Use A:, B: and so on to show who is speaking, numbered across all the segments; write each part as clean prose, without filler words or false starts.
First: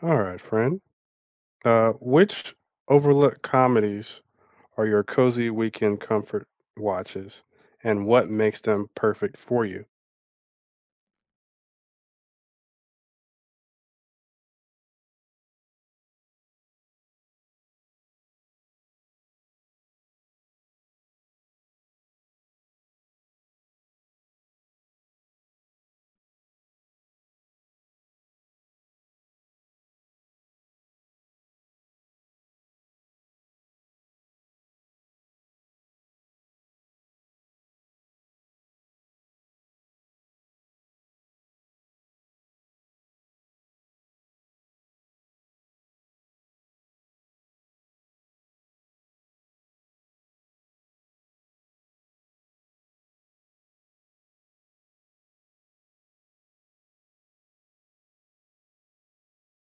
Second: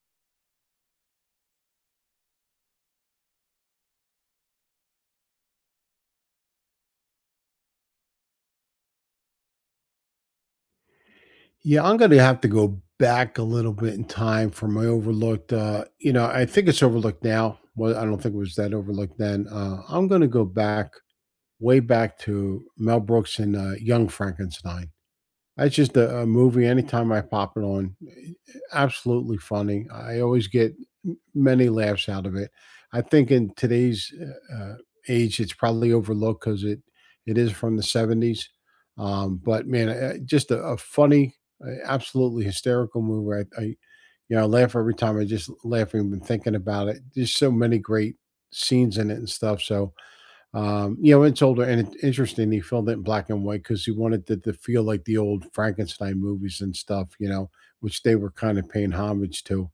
A: All right, friend. Which overlooked comedies are your cozy weekend comfort watches, and what makes them perfect for you?
B: Yeah, I'm gonna have to go back a little bit in time for my overlooked. You know, I think it's overlooked now. Well, I don't think it was that overlooked then. I'm gonna go back way back to Mel Brooks and Young Frankenstein. It's just a movie. Anytime I pop it on, absolutely funny. I always get many laughs out of it. I think in today's age, it's probably overlooked because it is from the seventies. But man, just a funny, absolutely hysterical movie. I you know I laugh every time. I just laugh even thinking about it. There's so many great scenes in it and stuff. So it's older and it's interesting. He filmed it in black and white because he wanted it to feel like the old Frankenstein movies and stuff, which they were kind of paying homage to.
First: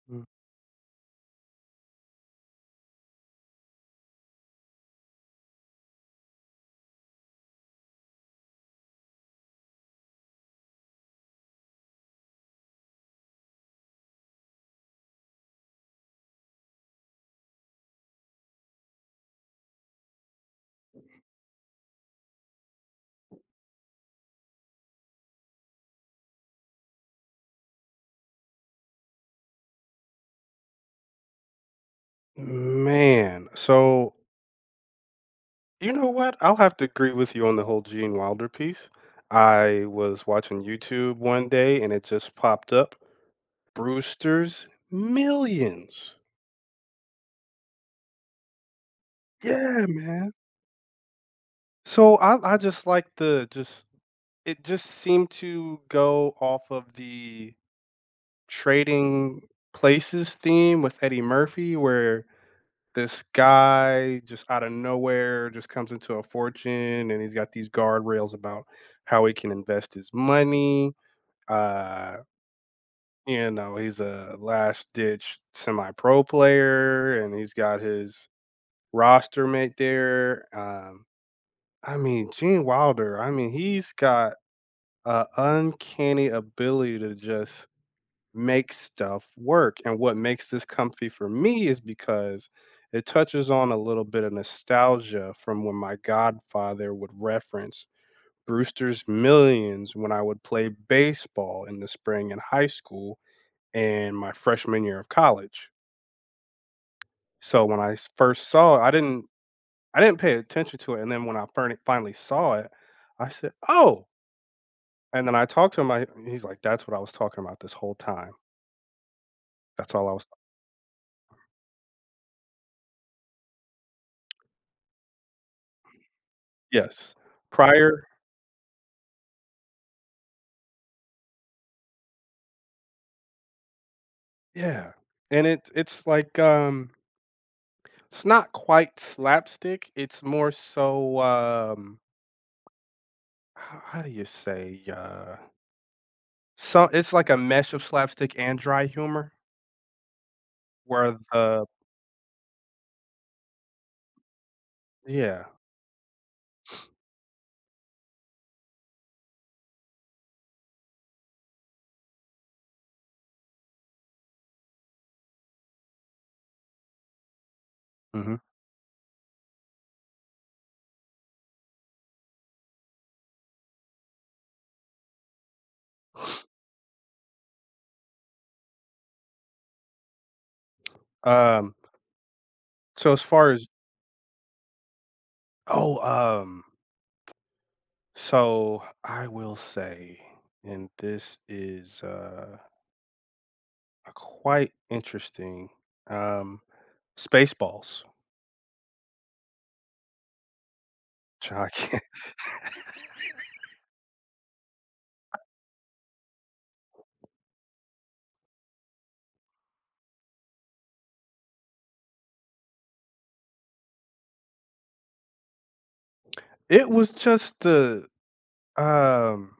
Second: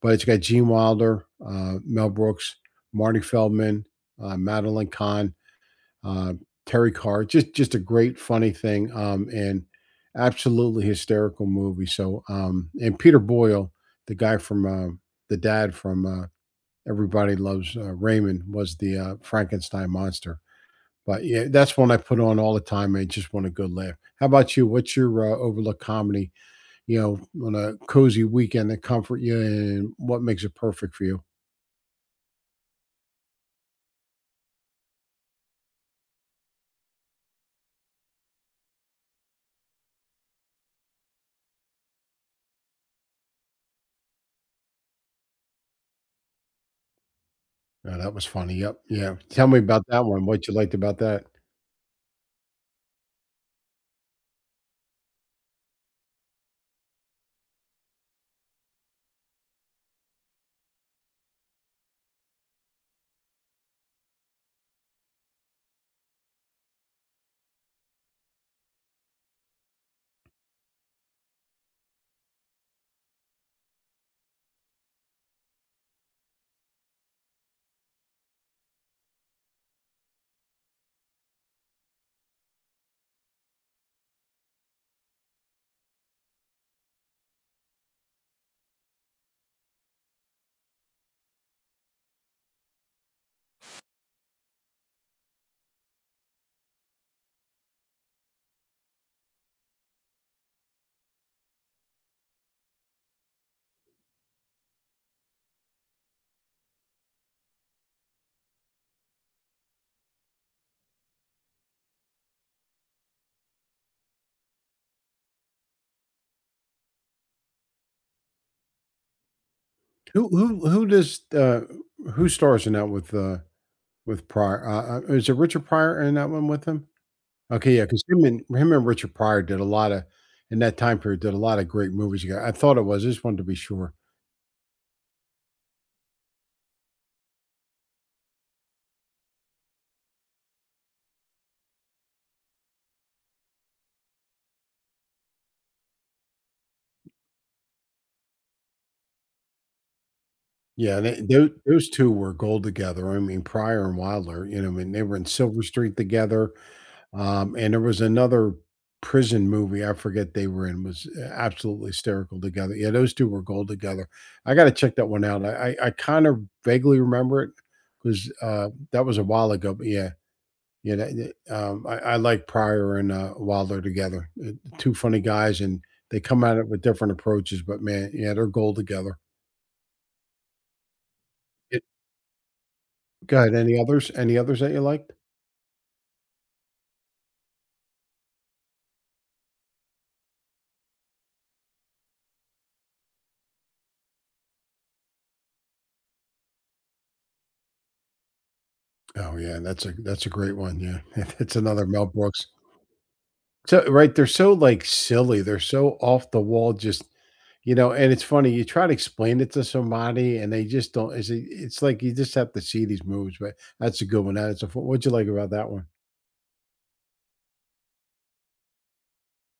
B: But
A: Mm.
B: it's got Gene Wilder, Mel Brooks, Marty Feldman, Madeline Kahn, uh, Terry Carr. Just a great, funny thing, and absolutely hysterical movie. So, and Peter Boyle, the guy from the dad from Everybody Loves Raymond, was the Frankenstein monster. But yeah, that's one I put on all the time. I just want a good laugh. How about you? What's your overlook comedy? You know, on a cozy weekend to comfort you, and what makes it perfect for you?
A: So you know what? I'll have to agree with you on the whole Gene Wilder piece. I was watching YouTube one day and it just popped up Brewster's Millions.
B: That was funny. Yep. Yeah. Tell me about
A: Yeah,
B: that one.
A: man.
B: What you liked about that?
A: So I just like the just it just seemed to go off of the Trading Places theme with Eddie Murphy, where this guy just out of nowhere just comes into a fortune, and he's got these guardrails about how he can invest his money. Uh, you know, he's a last-ditch semi-pro player, and he's got his roster mate there. I mean, Gene Wilder, I mean, he's got an uncanny ability to just make stuff work. And what makes this comfy for me is because it touches on a little bit of nostalgia from when my godfather would reference Brewster's Millions when I would play baseball in the spring in high school and my freshman year of college. So when first saw it, I didn't pay attention to it, and then when I finally saw it, I said, "Oh!" And then I talked to him. He's like, "That's what I was talking about this whole time. That's all I was."
B: Who who who does uh, who stars in that with Pryor? Is it Richard Pryor in that one with him?
A: Yes,
B: Okay, yeah,
A: prior.
B: because him and Richard Pryor did a lot of in that time period did a lot of great movies together. I thought it was. I just wanted to be sure.
A: Yeah, and it's like, it's not quite slapstick, it's more so, ho how do you say, so it's like a mesh of slapstick and dry humor
B: Yeah,
A: where
B: they tho
A: the
B: those 2 were gold together. I mean, Pryor and Wilder, I mean, they were in
A: yeah,
B: Silver Street together, and there was another prison movie, I forget they were in, was absolutely hysterical together. Yeah, those 2 were gold together. I gotta check that one out. I kind of vaguely remember it 'cause,
A: mhm,
B: that was a while ago, but yeah, yeah, that I like Pryor and Wilder together. 2 funny guys, and they come at it with different approaches, but man, yeah, they're gold together.
A: um, so as far
B: Good,
A: as
B: any others that you liked?
A: oh, um, so I will say, and this is, a quite interesting, um, Spaceballs.
B: Oh, yeah, that's a great one, yeah. It's another Mel Brooks. So right, they're so, like, silly, they're so off the wall, just and it's funny, you try to explain it to somebody, and they just don't it's like you just have to see these movies, but that's a good one, that a. a f what'd you like about that one?
A: It was just um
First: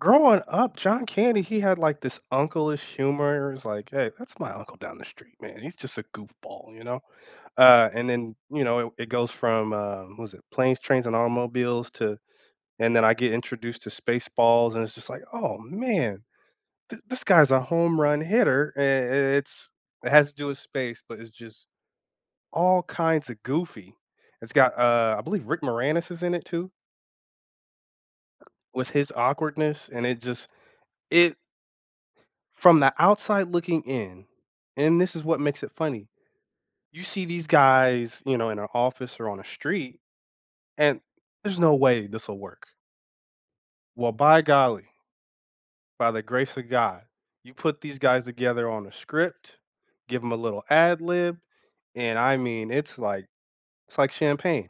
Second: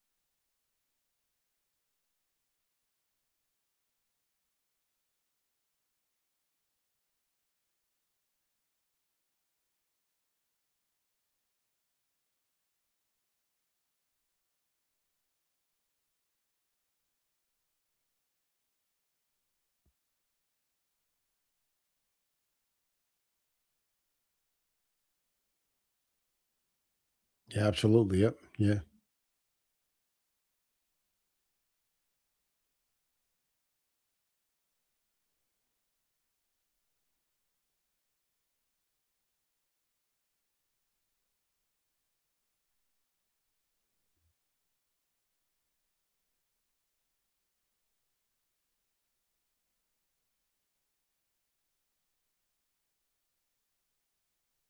A: growing up, John Candy, he had, like, this uncle-ish humor, it's like, "Hey, that's my uncle down the street, man, he's just a goofball," you know? And then, you know, it goes from, what was it? Planes, Trains, and Automobiles to and then I get introduced to Spaceballs, and it's just like, "Oh, man, th this guy's a home run hitter," and it's it has to do with space, but it's just all kinds of goofy. It's got, I believe Rick Moranis is in it too,
B: Yeah, absolutely, yep, yeah.
A: with his awkwardness, and it just it from the outside looking in, and this is what makes it funny, you see these guys, you know, in an office or on a street, and there's no way this will work. Well, by golly, by the grace of God, you put these guys together on a script, give them a little ad lib, and I mean, it's like champagne,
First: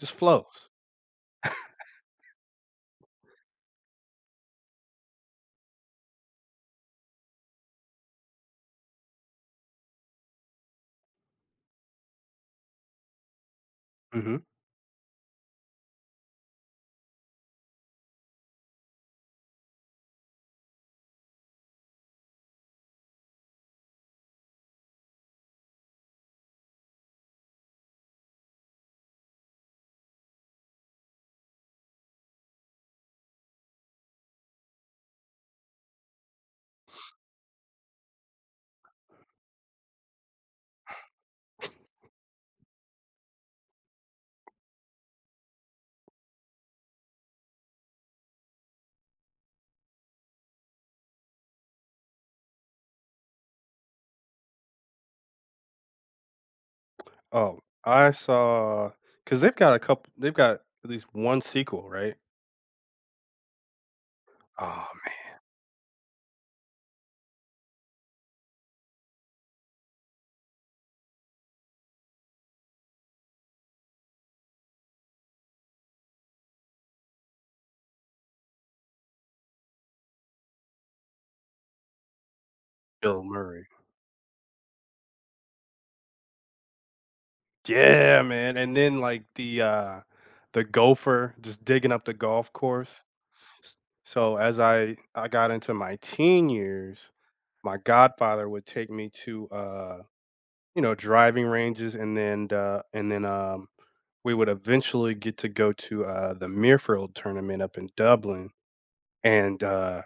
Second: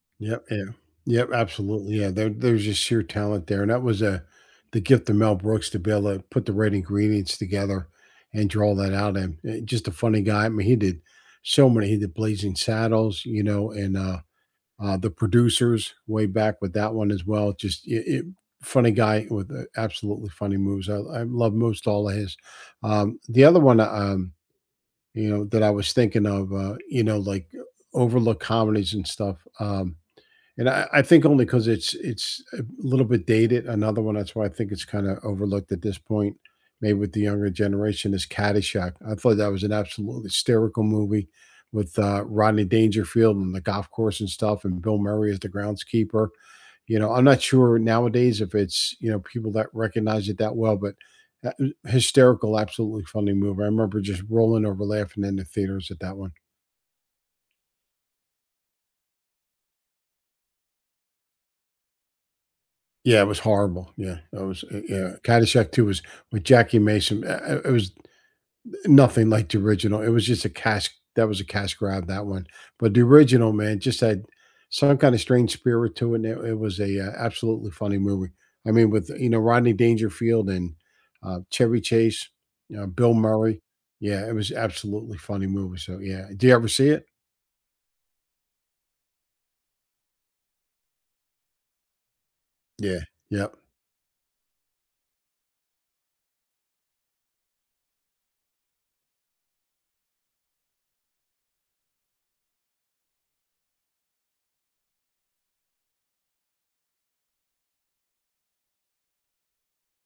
A: just
B: Yep, yeah.
A: flows.
B: Yep, absolutely, yeah, there's just sheer talent there, and that was a the gift of Mel Brooks to be able to put the right ingredients together and draw that out, and, just a funny guy. I mean, he did Blazing Saddles, and,
A: Mhm.
B: The Producers way back with that one as well, just it funny guy with, absolutely funny moves. I love most all of his. The other one, that I was thinking of, like, overlooked comedies and stuff, and I think only because it's a little bit dated. Another one that's why I think it's kind of overlooked at this point, maybe with the younger generation, is Caddyshack. I thought that was an absolutely hysterical movie with Rodney Dangerfield and the golf course and stuff, and Bill Murray as the groundskeeper. I'm not sure nowadays if it's people that recognize it that well, but that was hysterical, absolutely funny movie. I remember just rolling over laughing in the theaters at that one.
A: Oh, I saw because they've got a couple. They've got at least one sequel, right?
B: Yeah, it was horrible. Yeah, it was
A: Oh,
B: yeah,
A: man,
B: Caddyshack 2 was with Jackie Mason, it was nothing like the original. It was just a cash that was a cash grab, that one. But the original, man, just had some kinda strange spirit to it, and it was a, absolutely funny movie. I mean, with, Rodney Dangerfield and Chevy Chase, Bill
A: Bill
B: Murray.
A: Murray.
B: Yeah, it was absolutely funny movie, so, yeah. Do you ever see it?
A: Yeah, man, and then, like, the gopher just digging up the golf course.
B: Yeah. Yep.
A: S So as I got into my teen years, my godfather would take me to, you know, driving ranges and then, we would eventually get to go to, the Muirfield tournament up in Dublin, and,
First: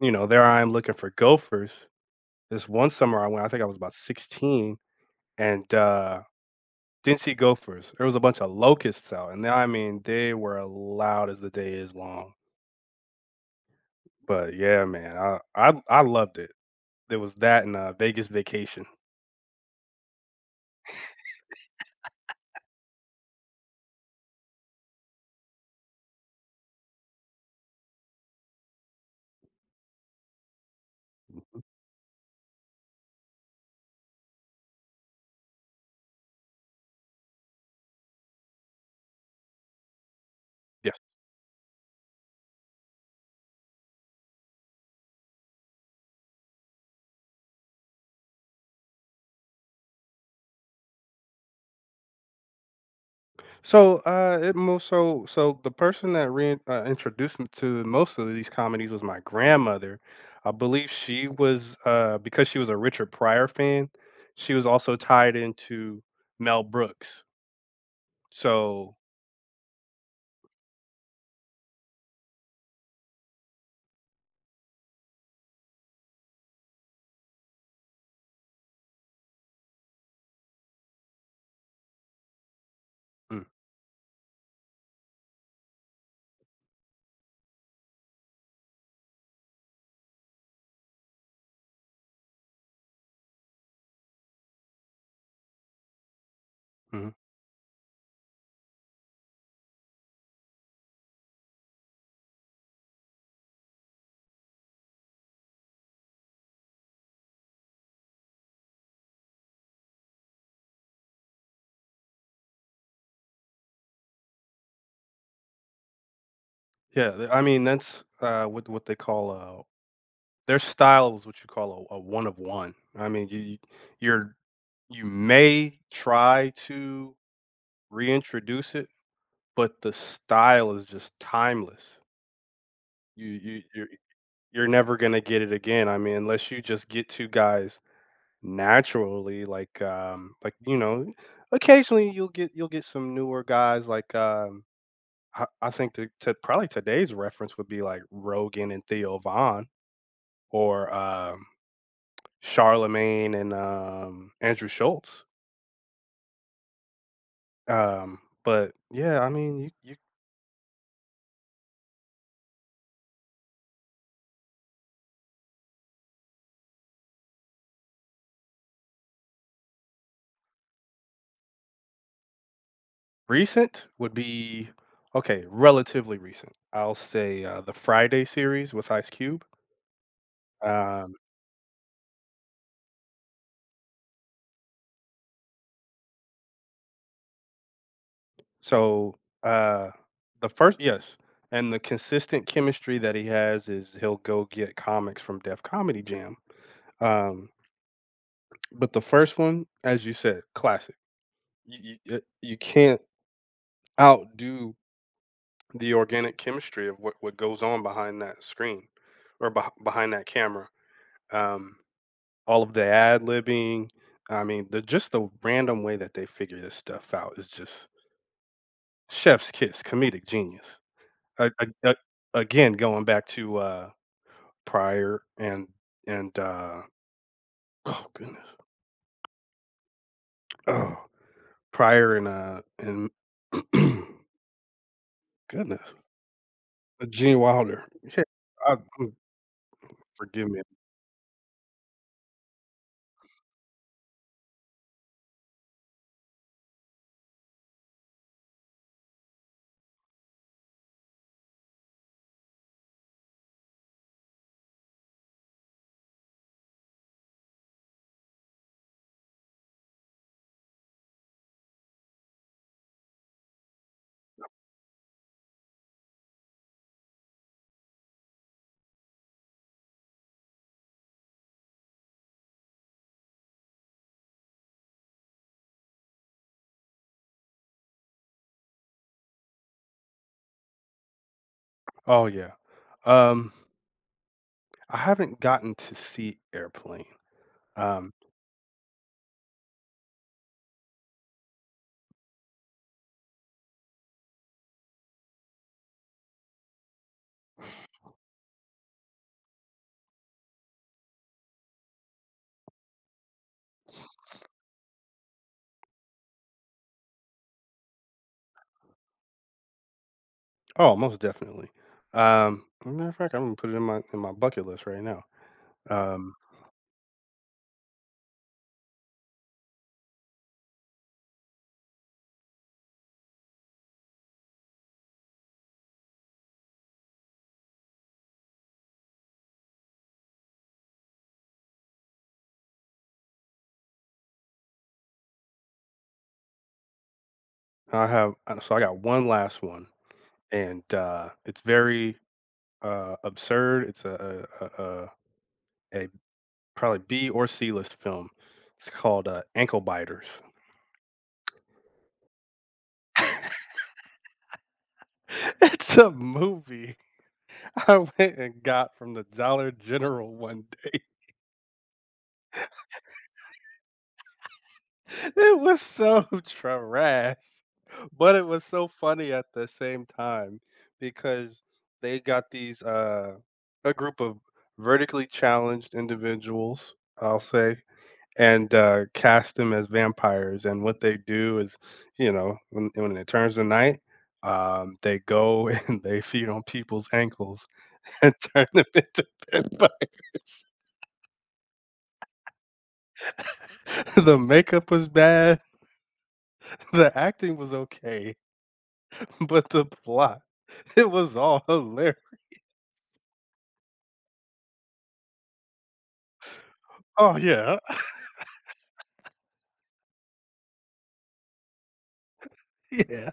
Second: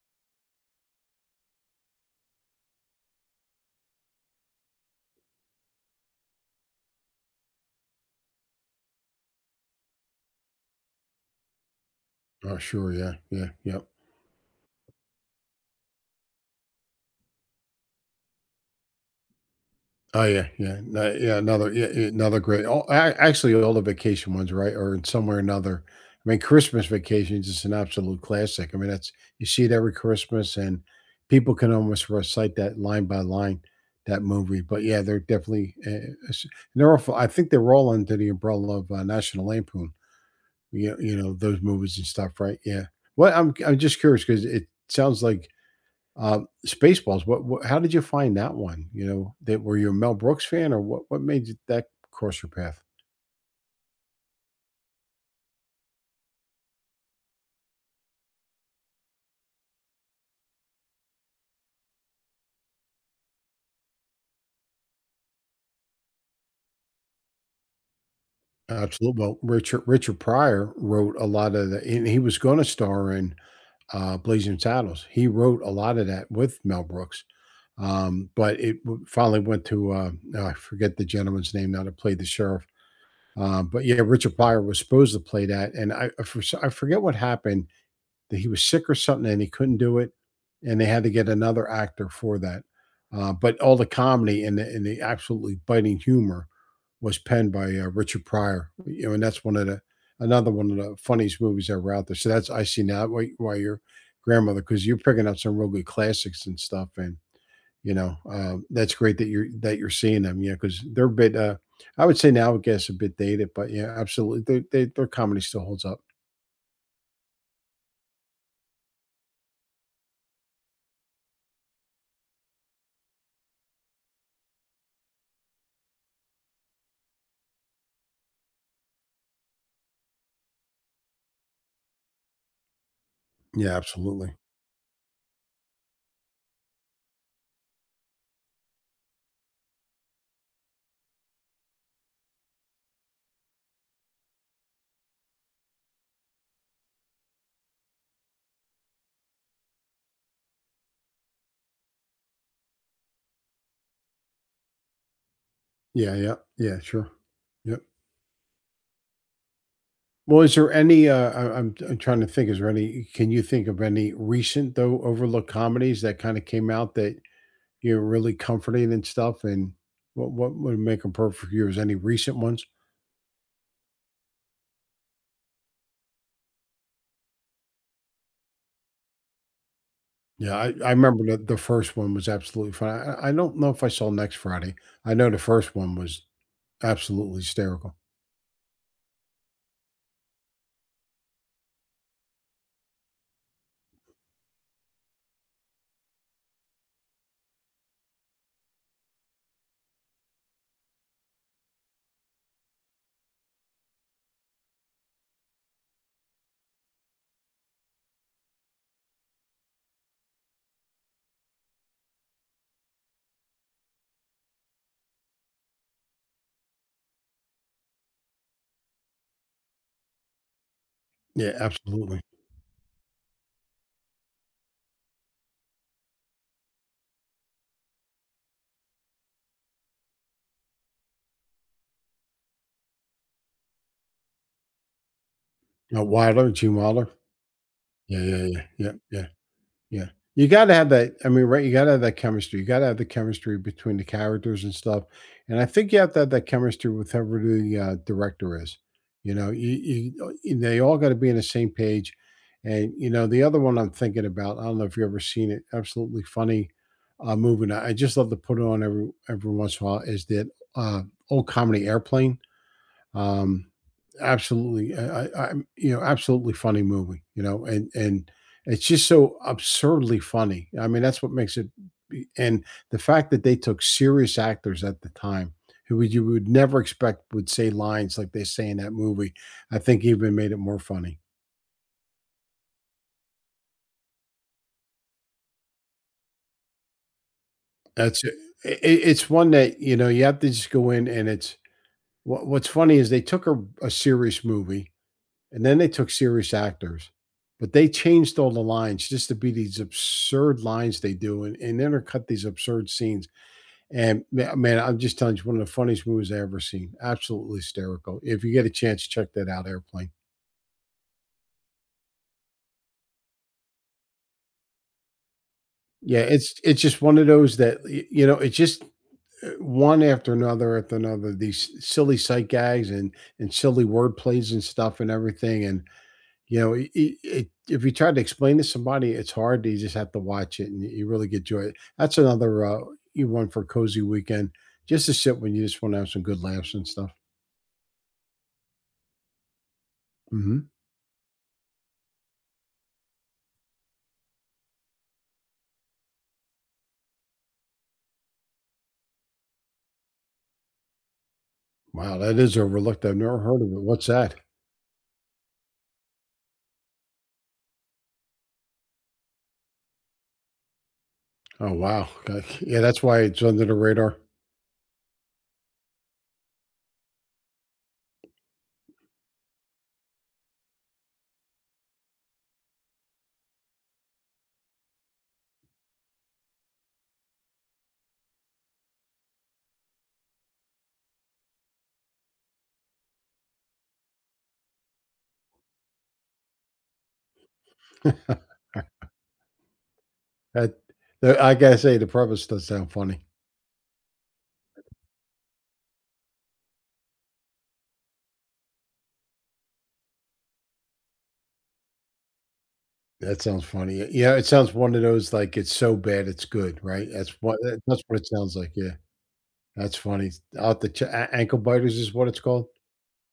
A: you know, there I am looking for gophers. This one summer I went, I think I was about 16, and, uh didn't see gophers, there was a bunch of locusts out, and they- I mean, they were loud as the day is long.
B: Oh, sure, yeah, yeah, yep.
A: But yeah, man, I loved it. There was that and, Vegas Vacation.
B: Oh, yeah, yeah, no yeah, another yeah, yeah, another great all a actually, all the vacation ones, right, or in somewhere or another. I mean, Christmas Vacation is just an absolute classic. I mean, that's you see it every Christmas, and people
A: Mhm.
B: can almost recite that line by line, that movie, but, yeah, they're definitely, it's they're all I think they're all under the umbrella of, National Lampoon,
A: Yes.
B: those movies and stuff, right? Yeah. Well, I'm just curious because it sounds like Spaceballs. What, what? How did you find that one? That were you a Mel Brooks fan, or what? What made you, that cross your path?
A: So, it most so so the person that rein introduced me to most of these comedies was my grandmother. I believe she was, because she was a Richard Pryor fan, she was also tied into Mel Brooks. So
B: Absolutely. Well, Richard Pryor wrote a lot of the, and he was going to star in Blazing Saddles. He wrote a lot of that with Mel Brooks, but finally went to oh, I forget the gentleman's name now that played the sheriff.
A: mm,
B: But yeah, Richard Pryor was supposed to play that, and I forget what happened, that he was sick or something and he couldn't do it, and they had to get another actor for that. But all the comedy and the absolutely biting humor
A: mhm.
B: was penned by Richard Pryor. And that's one of the another one of the funniest movies that were out there. So that's I see now why your grandmother, because you're picking up some real good classics and stuff, and that's great that you're seeing them. Yeah, because they're a bit. I would say now I guess a bit dated, but yeah, absolutely. Their comedy still holds up.
A: Yeah, th I mean, that's, what they call, their style is what you call a one of one. I mean, you you're you may try to reintroduce it, but the style is just timeless. You you
B: Yeah,
A: you're
B: absolutely.
A: you're never gonna get it again. I mean, unless you just get 2 guys naturally, like, you know, occasionally you'll get some newer guys like, I think to probably today's reference would be like Rogan and Theo Von, or Charlemagne and Andrew Schultz.
B: Yeah, yeah, yeah, sure. Yep.
A: Um, but yeah, I mean, you
B: Well, is there any, I'm trying to think, is there any, can you think of any recent, though, overlooked comedies that kind of came out that you're really comforting and stuff? And what would make them perfect for you? Is any recent ones?
A: recent would be okay, relatively recent. I'll say the Friday series with Ice Cube.
B: Yeah, I
A: Um,
B: remember the first one was absolutely fun. I don't know if I saw Next Friday. I know the first one was absolutely hysterical.
A: so uh, the first, yes, and the consistent chemistry that he has is he'll go get comics from Def Comedy Jam. Um, but the first one, as you said, classic. You can't outdo the organic chemistry of what goes on behind that screen or behind that camera. Um, all of the ad-libbing, I mean, the just the random way that they figure this stuff out is just chef's kiss, comedic genius.
B: Yeah,
A: A
B: absolutely.
A: Again, going back to, Pryor and and, uh oh, goodness. Oh, Pryor and, goodness,
B: Wilder, Gene Wilder.
A: Gene Wilder.
B: Yeah,
A: Yeah,
B: yeah, yeah,
A: uh,
B: yeah,
A: mm,
B: yeah. Yeah.
A: forgive
B: You
A: me.
B: gotta have that I mean, right, you gotta have that chemistry. You gotta have the chemistry between the characters and stuff, and I think you have to have that chemistry with whoever the, director is. You you they all gotta be on the same page, and, the other one I'm thinking about, I don't know if you've ever seen it, absolutely funny, movie, and I just love to put it on every once in a while, is that, old comedy Airplane. Um, absolutely, I I'm you know, absolutely funny movie, and it's just so absurdly funny. I mean, that's what makes it be, and the fact that they took serious actors at the time who would you would never expect would say lines like they say in that movie, I think even made it more funny.
A: Oh, yeah. Um I haven't gotten to see Airplane. Um,
B: That's it It's one that, you have to just go in, and it's what what's funny is they took a serious movie, and then they took serious actors, but they changed all the lines just to be these absurd lines they do, and intercut these absurd scenes. And man, I'm just telling you, it's one of the funniest movies I ever seen. Absolutely hysterical. If you get a chance, check that out. Airplane.
A: oh, most definitely. As a matter of fact, I'm gonna put it in my bucket list right now.
B: Yeah,
A: Um,
B: it's just one of those that it's just one after another after another. These silly sight gags and silly word plays and stuff and everything, and if you try to explain to somebody, it's hard. You just have to watch it, and you really get joy. That's another you one for cozy weekend, just to sit when you just want to have some good laughs and stuff.
A: I have so I got one last one,
B: Hmm.
A: and it's very absurd. It's a probably B or C list film. It's called Ankle Biters.
B: Wow, that is overlooked. I've never heard of it. What's that?
A: It's a movie I went and got from the Dollar General one day.
B: Oh wow. Okay, yeah, that's why it's under the radar.
A: It was so trash. But it was so funny at the same time because they got these, a group of vertically challenged individuals, I'll say, and, cast them as vampires, and what they do is, you know, when it turns to night, they go and they feed on people's ankles and turn them into vampires.
B: That, I gotta say, the premise does sound funny.
A: The makeup was bad, the acting was okay, but the plot, it was all hilarious.
B: That sounds funny. Yeah, it sounds one of those, like, it's so bad it's good, right? That's
A: Oh,
B: what
A: yeah.
B: that's what it sounds like, yeah. That's funny. Out the have A Ankle Biters is what it's called?
A: Yeah.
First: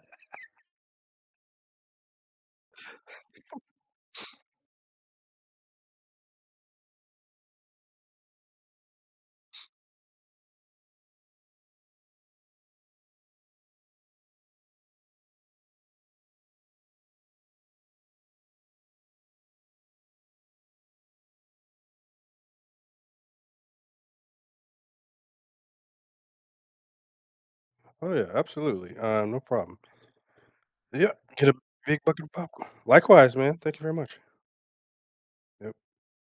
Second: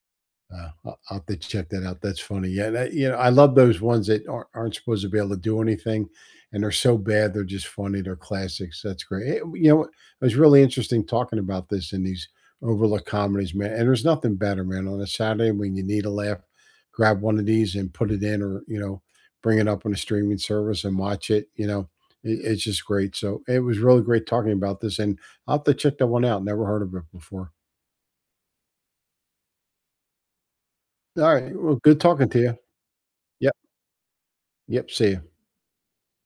B: I'll have to check that out. That's funny. Yeah, that, I love those ones that aren't supposed to be able to do anything, and they're so bad they're just funny. They're classics. That's great. You know what? It was really interesting talking about this and these overlooked comedies, man. And there's nothing better, man, on a Saturday when you need a laugh, grab one of these and put it in, or bring it up on a streaming service and watch it. It's just great. So it was really great talking about this, and I'll have to check that one out. Never heard of it before.
A: Oh, yeah, absolutely, no problem. Yeah,
B: All
A: get a
B: right. Well,
A: big
B: good
A: bucket
B: talking
A: of
B: to you.
A: popcorn. Likewise,
B: Yep.
A: man, thank you very much.
B: Yep. See you.
A: Yep.